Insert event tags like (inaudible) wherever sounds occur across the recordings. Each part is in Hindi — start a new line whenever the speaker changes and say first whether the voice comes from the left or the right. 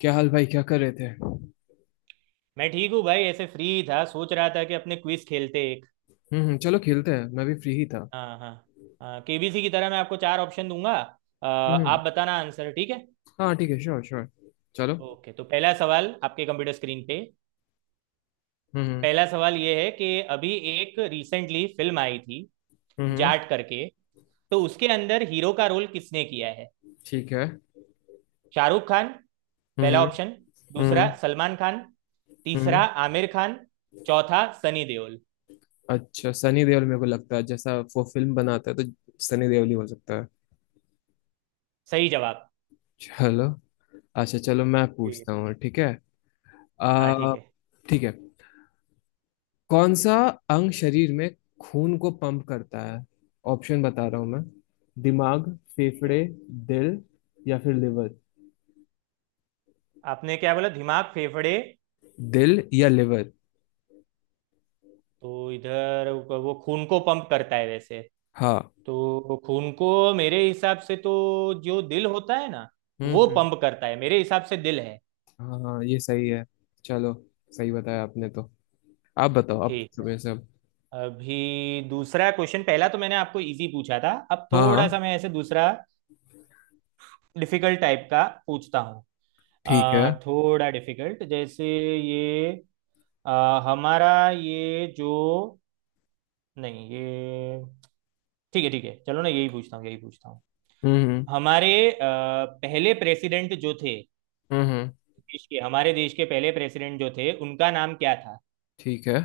left: क्या हाल भाई? क्या कर रहे थे? हम्म।
right: मैं ठीक हूँ भाई ऐसे फ्री था सोच रहा था कि अपने क्विज खेलते एक।
left: चलो खेलते हैं। मैं भी फ्री ही था।
right: हाँ हाँ। हाँ केबीसी की तरह मैं आपको चार ऑप्शन दूंगा।
left: हम्म।
right: आप बताना आंसर ठीक है।
left: हाँ, ठीक है, श्योर, श्योर। चलो।
right: ओके तो पहला सवाल आपके कंप्यूटर स्क्रीन पे।
left: हम्म।
right: पहला सवाल ये है कि अभी एक रिसेंटली फिल्म आई थी
left: हम्म, हम्म,
right: जाट करके। तो उसके अंदर हीरो का रोल किसने किया है।
left: ठीक है।
right: शाहरुख खान
left: हम्म
right: पहला
left: हम्म
right: ऑप्शन। दूसरा
left: हम्म
right: सलमान खान। तीसरा
left: हम्म।
right: आमिर खान। चौथा सनी देओल।
left: अच्छा, सनी देओल, मेरे को लगता है जैसा वो फिल्म बनाता है तो सनी देओल ही हो सकता है।
right: सही जवाब।
left: चलो। अच्छा, चलो, मैं
right: ठीक है।
left: पूछता हूँ, ठीक है।
right: हाँ
left: आ
right: ठीक है ठीक
left: ठीक है। कौन सा अंग शरीर में खून को पंप करता है? ऑप्शन बता रहा हूँ मैं: दिमाग,
right: है।
left: फेफड़े, दिल या फिर लिवर।
right: आपने क्या बोला, दिमाग, फेफड़े।
left: दिल या लिवर।
right: तो इधर वो खून को पंप करता है वैसे।
left: हाँ।
right: तो खून को मेरे हिसाब से तो जो दिल होता है ना
left: हम्म
right: वो
left: हम्म,
right: पंप करता है, मेरे हिसाब से दिल है।
left: हाँ हाँ ये सही है। चलो। सही बताया आपने तो। आप बताओ, आप
right: ठीक
left: पूछो
right: है।
left: मेरे से अब।
right: अभी दूसरा क्वेश्चन, पहला तो मैंने आपको इजी पूछा था। अब
left: हाँ
right: थोड़ा सा
left: हाँ,
right: मैं ऐसे दूसरा डिफिकल्ट टाइप का पूछता हूँ।
left: ठीक है।
right: थोड़ा डिफिकल्ट जैसे ये हमारा ये जो नहीं ये। ठीक है चलो ना, यही पूछता हूँ यही पूछता हूँ।
left: हम्म हम्म
right: हमारे पहले प्रेसिडेंट जो थे,
left: हम्म हम्म,
right: देश के हमारे देश के पहले प्रेसिडेंट जो थे उनका नाम क्या था।
left: ठीक है।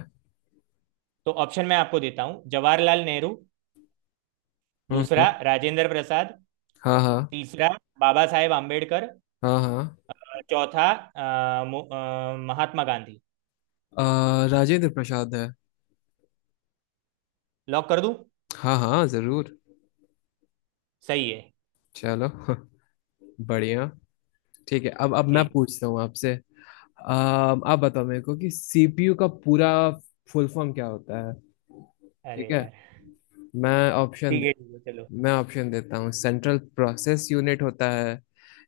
right: तो ऑप्शन मैं आपको देता हूँ, जवाहरलाल नेहरू।
left: हम्म
right: दूसरा
left: हम्म,
right: राजेंद्र प्रसाद।
left: हाँ हाँ
right: तीसरा बाबा साहेब आम्बेडकर।
left: हाँ हाँ।
right: चौथा महात्मा गांधी।
left: राजेंद्र प्रसाद है।
right: लॉक कर दूं।
left: हाँ हाँ, जरूर।
right: सही है।
left: चलो (laughs) बढ़िया। ठीक है। अब मैं
right: ठीक।
left: पूछता हूँ आपसे। आप बताओ मेरे को कि सीपीयू का पूरा फुल फॉर्म क्या होता है? ठीक
right: अरे
left: है।
right: यार
left: मैं ऑप्शन
right: ठीक है चलो।
left: मैं ऑप्शन देता हूँ। सेंट्रल प्रोसेस यूनिट होता है,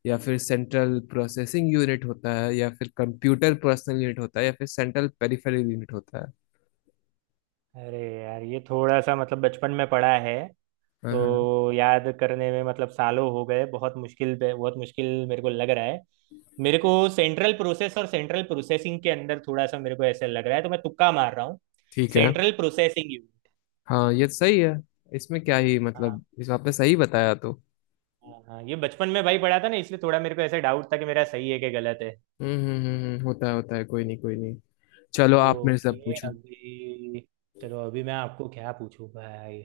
left: या फिर सेंट्रल प्रोसेसिंग यूनिट होता है, या फिर कंप्यूटर पर्सनल यूनिट होता है, या फिर सेंट्रल पेरिफेरल यूनिट होता है।
right: अरे यार ये थोड़ा सा मतलब बचपन में पढ़ा है।
left: हाँ हाँ,
right: तो याद करने में मतलब सालों हो गए, बहुत मुश्किल मेरे को लग रहा है। मेरे को सेंट्रल प्रोसेस और सेंट्रल प्रोसेसिंग के अंदर थोड़ा सा मेरे को ऐसा लग रहा है, तो मैं तुक्का मार रहा हूँ।
left: ठीक है।
right: Central processing unit.
left: हाँ, ये तो सही है। इसमें क्या ही
right: हाँ
left: मतलब, इस आपने सही
right: हाँ
left: बताया तो।
right: हाँ हाँ, ये बचपन में भाई पढ़ा था ना, इसलिए थोड़ा मेरे को ऐसा डाउट था कि मेरा सही है कि गलत है।
left: होता है होता है, कोई नहीं कोई नहीं। चलो, आप मेरे से अब
right: ओके
left: पूछो।
right: अभी चलो, अभी मैं आपको क्या पूछूं भाई।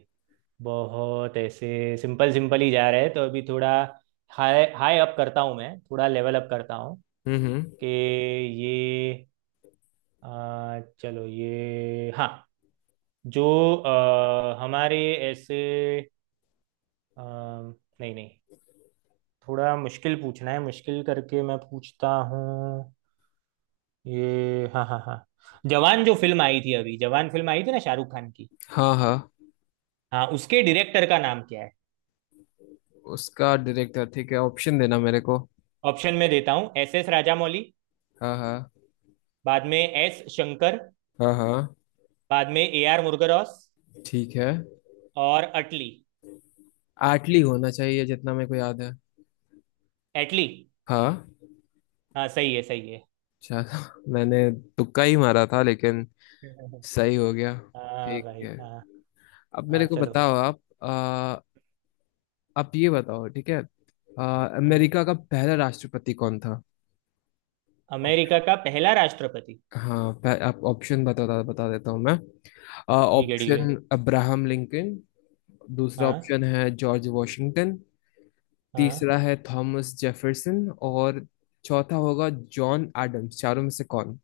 right: बहुत ऐसे सिंपल सिंपल ही जा रहे हैं, तो अभी थोड़ा हाई हाई अप करता हूँ, मैं थोड़ा लेवल अप करता हूँ
left: हम्म।
right: कि ये अ, चलो ये हाँ जो हमारे ऐसे अ, नहीं नहीं थोड़ा मुश्किल पूछना है, मुश्किल करके मैं पूछता हूँ। ये हाँ हाँ हाँ जवान जो फिल्म आई थी, अभी जवान फिल्म आई थी ना शाहरुख खान की।
left: हाँ हाँ।
right: हाँ उसके डायरेक्टर का नाम क्या है।
left: उसका डायरेक्टर ठीक है, ऑप्शन देना मेरे को।
right: ऑप्शन में देता हूँ एस एस राजामौली।
left: हाँ हाँ
right: बाद में एस शंकर।
left: हाँ हाँ,
right: बाद में ए आर मुरुगदॉस।
left: ठीक है।
right: और अटली।
left: आटली होना चाहिए, जितना मेरे को याद है।
right: एटली।
left: हाँ।
right: हाँ सही है सही है।
left: चलो (laughs) मैंने तुक्का ही मारा था लेकिन
right: (laughs)
left: सही हो गया।
right: हाँ
left: ठीक
right: भाई
left: है।
right: हाँ।
left: अब
right: हाँ
left: मेरे को
right: चलो।
left: बताओ आप। आप ये बताओ, ठीक है। अ,
right: हाँ
left: अमेरिका का पहला राष्ट्रपति कौन था?
right: अमेरिका का पहला राष्ट्रपति।
left: हाँ, आप ऑप्शन, बता बता देता हूँ मैं।
right: ठीक है ठीक है।
left: Option Abraham Lincoln. दूसरा
right: हाँ
left: ऑप्शन है जॉर्ज वॉशिंगटन।
right: हाँ।
left: तीसरा है थॉमस जेफरसन और चौथा होगा जॉन एडम्स। चारों में से कौन?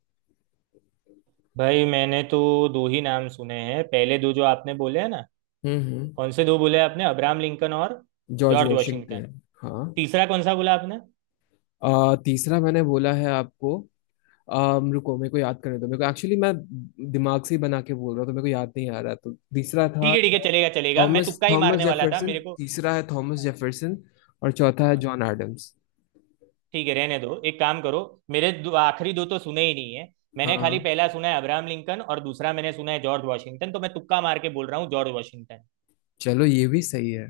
right: भाई मैंने तो दो ही नाम सुने हैं, पहले दो जो आपने बोले हैं ना। कौन
left: हम्म।
right: से दो बोले आपने, अब्राहम लिंकन और
left: जॉर्ज
right: जॉर्ज वाशिंगटन।
left: वॉशिंगटन, हाँ।
right: तीसरा कौन सा बोला आपने।
left: तीसरा मैंने बोला है आपको। रुको, मेरे को याद करने दो। मेरे को एक्चुअली मैं दिमाग से ही बना के बोल रहा हूँ तो मेरे को याद नहीं आ रहा। तो तीसरा था
right: ठीक है चलेगा चलेगा, मैं
left: थॉमस
right: तुक्का ही
left: थॉमस
right: मारने वाला था
left: जेफरसन।
right: मेरे को।
left: तीसरा है थॉमस जेफरसन, और चौथा है
right: हाँ
left: जॉन एडम्स।
right: ठीक है रहने दो, एक काम करो। मेरे दो, आखिरी दो तो सुने ही नहीं है। मैंने खाली
left: हाँ।
right: पहला सुना है अब्राहम लिंकन और दूसरा मैंने सुना है जॉर्ज वाशिंगटन, तो मैं तुक्का मार के बोल रहा हूँ जॉर्ज वाशिंगटन।
left: चलो, ये भी सही है।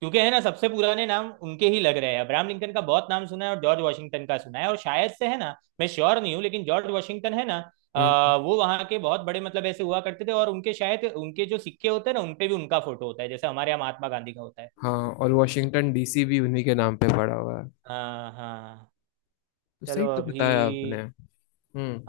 right: क्योंकि है ना, सबसे पुराने नाम उनके ही लग रहे हैं, अब्राहम लिंकन का बहुत नाम सुना है और जॉर्ज वाशिंगटन का सुना है, और शायद से है ना। मैं श्योर नहीं हूँ लेकिन जॉर्ज वाशिंगटन है ना।
left: हम्म।
right: वो वहाँ के बहुत बड़े मतलब ऐसे हुआ करते थे, और उनके शायद, उनके जो सिक्के होते हैं ना उनपे भी उनका फोटो होता है, जैसे हमारे यहाँ महात्मा गांधी का होता है।
left: हाँ, और वॉशिंगटन डीसी भी उन्हीं के नाम पे पड़ा हुआ है।
right: हाँ हाँ।
left: तो सही
right: चलो
left: तो
right: अभी।
left: बताया आपने।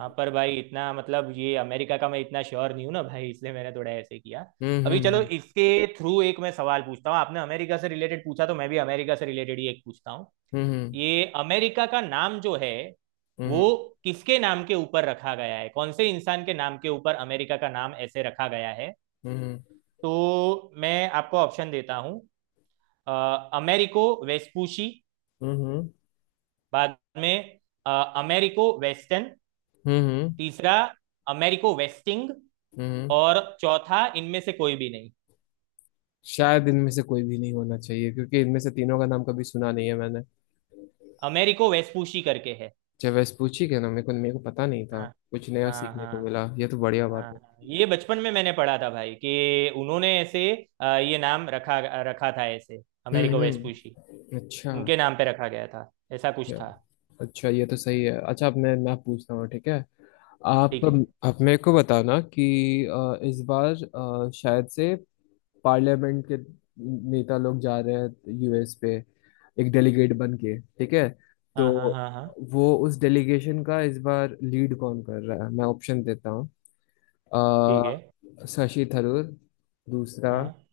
right: हाँ पर भाई इतना मतलब ये अमेरिका का मैं इतना श्योर नहीं हूँ ना भाई, इसलिए मैंने थोड़ा ऐसे किया।
left: हम्म
right: अभी चलो,
left: हम्म
right: इसके थ्रू एक मैं सवाल पूछता हूँ, आपने अमेरिका से रिलेटेड पूछा तो मैं भी अमेरिका से रिलेटेड ही एक पूछता हूँ।
left: हम्म
right: ये अमेरिका का नाम जो है, वो
left: हम्म
right: किसके नाम के ऊपर रखा गया है, कौन से इंसान के नाम के ऊपर अमेरिका का नाम ऐसे रखा गया है।
left: हम्म
right: तो मैं आपको ऑप्शन देता हूँ अ, अमेरिको वेस्पूशी।
left: हम्म हम्म
right: बाद में अ, अमेरिको वेस्टर्न।
left: हम्म
right: तीसरा अमेरिको वेस्टिंग।
left: हम्म।
right: और चौथा इनमें से कोई भी नहीं।
left: शायद इनमें से कोई भी नहीं होना चाहिए, क्योंकि इनमें से तीनों का नाम कभी सुना नहीं है मैंने।
right: अमेरिको वेस्पूशी करके है।
left: चाहे वेस्पूची के ना, मेरे को पता नहीं था।
right: हाँ
left: कुछ नया
right: हाँ।
left: सीखने
right: हाँ
left: को मिला, ये तो बढ़िया
right: हाँ
left: बात है।
right: हाँ। ये बचपन में मैंने पढ़ा था भाई कि उन्होंने ऐसे ये नाम रखा रखा था ऐसे अमेरिको वेस्पूशी।
left: हम्म, अच्छा।
right: उनके नाम पे रखा गया था, ऐसा कुछ था।
left: अच्छा अच्छा, ये तो सही है। अच्छा, अब मैं पूछता हूँ, ठीक है। आप
right: ठीक है।
left: आप मेरे को बताना कि इस बार, शायद से, पार्लियामेंट के नेता लोग जा रहे हैं यूएस पे एक डेलीगेट बन के, ठीक है। तो
right: हाँ हाँ हाँ हाँ।
left: वो उस डेलीगेशन का इस बार लीड कौन कर रहा है? मैं ऑप्शन देता हूँ।
right: ठीक है।
left: शशि थरूर। दूसरा,
right: हाँ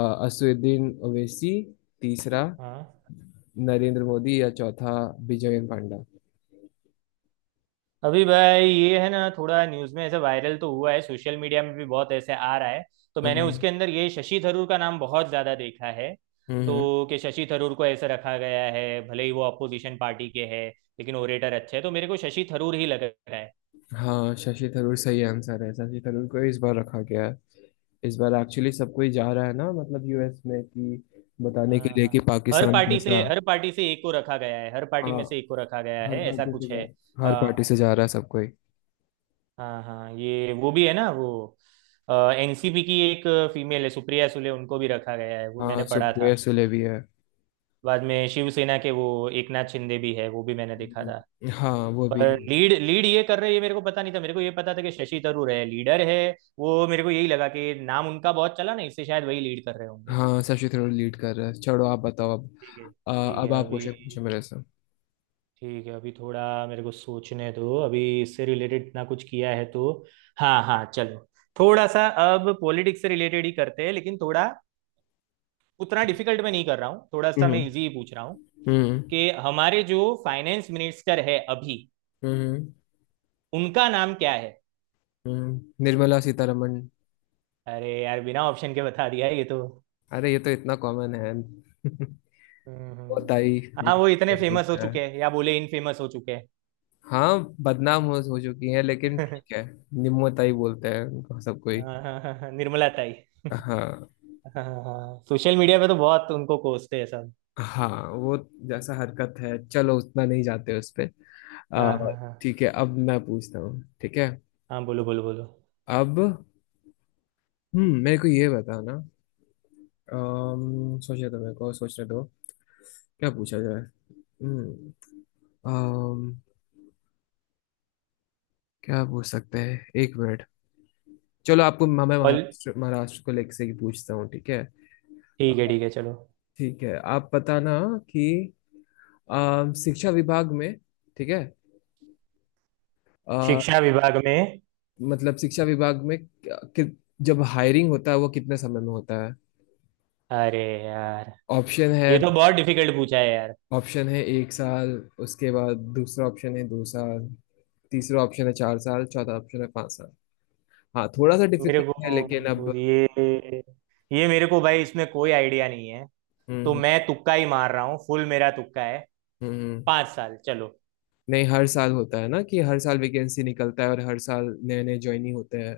left: अ, असदुद्दीन ओवैसी। तीसरा,
right: हाँ।
left: नरेंद्र मोदी, या चौथा, विजयन पांडा।
right: अभी भाई, ये है ना थोड़ा न्यूज़ में ऐसे वायरल तो हुआ है, सोशल मीडिया में भी बहुत ऐसे आ रहा है, तो मैंने
left: हम्म
right: उसके अंदर ये शशि थरूर का नाम बहुत ज़्यादा देखा है।
left: हम्म।
right: तो कि शशि थरूर को ऐसे रखा गया है, भले ही वो अपोजिशन पार्टी के है, लेकिन ओरेटर अच्छे है, तो मेरे को शशि थरूर ही लग रहा है।
left: हाँ, शशि थरूर सही आंसर है। शशि थरूर को इस बार रखा गया। इस बार एक्चुअली सब कोई जा रहा है ना, मतलब यूएस में, कि बताने के
right: हाँ
left: लिए
right: हाँ।
left: कि
right: हर
left: पाकिस्तान
right: पार्टी से,
left: कैसा।
right: हर पार्टी से एक को रखा गया है, हर पार्टी
left: हाँ।
right: में से एक को रखा गया
left: हर
right: है, ऐसा
left: पार्टी से
right: कुछ है।
left: जा हर पार्टी
right: अ,
left: से जा रहा है सब कोई।
right: हाँ हाँ ये वो भी है ना, वो एनसीपी की एक फीमेल है, सुप्रिया सुले, उनको भी रखा गया है, वो
left: हाँ,
right: मैंने पढ़ा
left: सुप्रिया
right: था।
left: सुले भी है।
right: बाद में शिवसेना के वो एकनाथ शिंदे भी है, वो भी मैंने देखा था।
left: हम्म। हाँ, वो भी
right: पर
left: है।
right: लीड लीड ये कर रहे हैं ये मेरे को पता नहीं था, मेरे को ये पता था कि शशि थरूर है लीडर है। वो मेरे को यही लगा कि नाम उनका बहुत चला ना, इससे शायद वही लीड कर रहे होंगे।
left: हाँ, शशि थरूर लीड कर रहा है। छोड़ो, आप बताओ अब। अ,
right: ठीक
left: अब
right: है
left: आप
right: अभी।
left: क्वेश्चन पूछो मेरे से।
right: ठीक है अभी थोड़ा मेरे को सोचने दो, अभी इससे रिलेटेड ना कुछ किया है तो। हाँ हाँ चलो। थोड़ा सा अब पॉलिटिक्स से रिलेटेड ही करते हैं, लेकिन थोड़ा उतना डिफिकल्ट में नहीं कर रहा हूँ, थोड़ा सा मैं
left: हम्म
right: इजी ही पूछ रहा हूँ
left: हम्म
right: कि हमारे जो फाइनेंस मिनिस्टर है अभी,
left: हम्म
right: उनका नाम क्या है।
left: निर्मला सीतारमण।
right: अरे यार बिना ऑप्शन के बता दिया ये तो।
left: अरे, ये तो इतना कॉमन है (laughs)
right: हम्म हम्म।
left: होता ही
right: हाँ वो इतने
left: जिसको
right: फेमस हो
left: बोलता है।
right: चुके हैं, या बोले इन फेमस हो चुके हैं।
left: हाँ, बदनाम हो चुकी है लेकिन, ठीक
right: (laughs)
left: है। निम्नताई बोलते हैं उनको सब कोई।
right: हाँ हाँ हाँ हाँ, निर्मला ताई। (laughs)
left: हाँ
right: हाँ हाँ, सोशल मीडिया पे तो बहुत उनको कोसते हैं सब।
left: हाँ, वो जैसा हरकत है, चलो उतना नहीं जाते उस पे।
right: हाँ
left: आ,
right: हाँ हाँ
left: ठीक है, अब मैं पूछता हूँ, ठीक है।
right: हाँ बोलो बोलो बोलो।
left: अब मेरे को ये बताना। सोचने दो, मेरे को सोचने दो, क्या पूछा जाए। हम्म अम, क्या पूछ सकते हैं, एक मिनट। चलो, आपको मैं
right: कॉल।
left: महाराष्ट्र महाराष्ट्र को लेकर से ही पूछता हूँ, ठीक है।
right: ठीक है चलो।
left: ठीक है, आप बताना कि शिक्षा विभाग में, ठीक है। अ,
right: शिक्षा विभाग में।
left: मतलब शिक्षा विभाग में कि जब हायरिंग होता है वो कितने समय में होता है?
right: अरे यार
left: ऑप्शन है
right: ये तो बहुत डिफिकल्ट पूछा है यार।
left: ऑप्शन है 1 साल, उसके बाद दूसरा ऑप्शन है 2 साल, तीसरा ऑप्शन है 4 साल, चौथा ऑप्शन है 5 साल। हाँ, थोड़ा सा
right: मेरे
left: डिफिकल्ट है लेकिन
right: को
left: अब।
right: ये मेरे को भाई, इसमें कोई आइडिया नहीं है।
left: हम्म
right: तो
left: हम्म
right: मैं तुक्का ही मार रहा हूँ, फुल मेरा तुक्का है।
left: हम्म।
right: 5 साल चलो।
left: नहीं, हर साल होता है ना, कि हर साल वैकेंसी निकलता है और हर साल नए नए ज्वाइनिंग होते हैं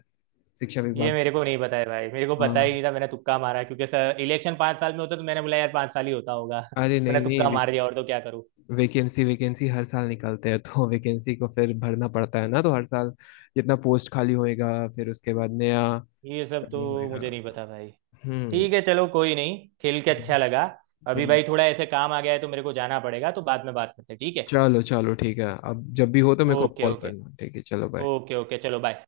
left: शिक्षा
right: ये
left: विभाग
right: मेरे
left: में।
right: को नहीं पता है भाई, मेरे को पता ही
left: हाँ,
right: नहीं था, मैंने तुक्का मारा क्योंकि सर इलेक्शन 5 साल में होता, तो मैंने बोला यार 5 साल ही होता होगा,
left: अरे
right: (laughs)
left: नहीं
right: मैंने
left: नहीं,
right: तुक्का मार दिया, और तो क्या करूँ।
left: वैकेंसी वैकेंसी हर साल निकलते हैं, तो वैकेंसी को फिर भरना पड़ता है ना, तो हर साल जितना पोस्ट खाली होएगा, फिर उसके बाद नया
right: ये सब तो
left: ओपनिंग होएगा।
right: मुझे नहीं
left: तो
right: पता भाई।
left: हम्म
right: ठीक है चलो कोई नहीं, खेल के
left: हम्म,
right: अच्छा लगा। अभी
left: हम्म।
right: भाई थोड़ा ऐसे काम आ गया है, तो मेरे को जाना पड़ेगा, तो बाद में बात करते हैं ठीक है।
left: चलो चलो, ठीक है, अब जब भी हो तो मेरे को
right: ओके
left: कॉल
right: ओके।
left: करना, ठीक है। चलो, बाय।
right: ओके ओके चलो बाय।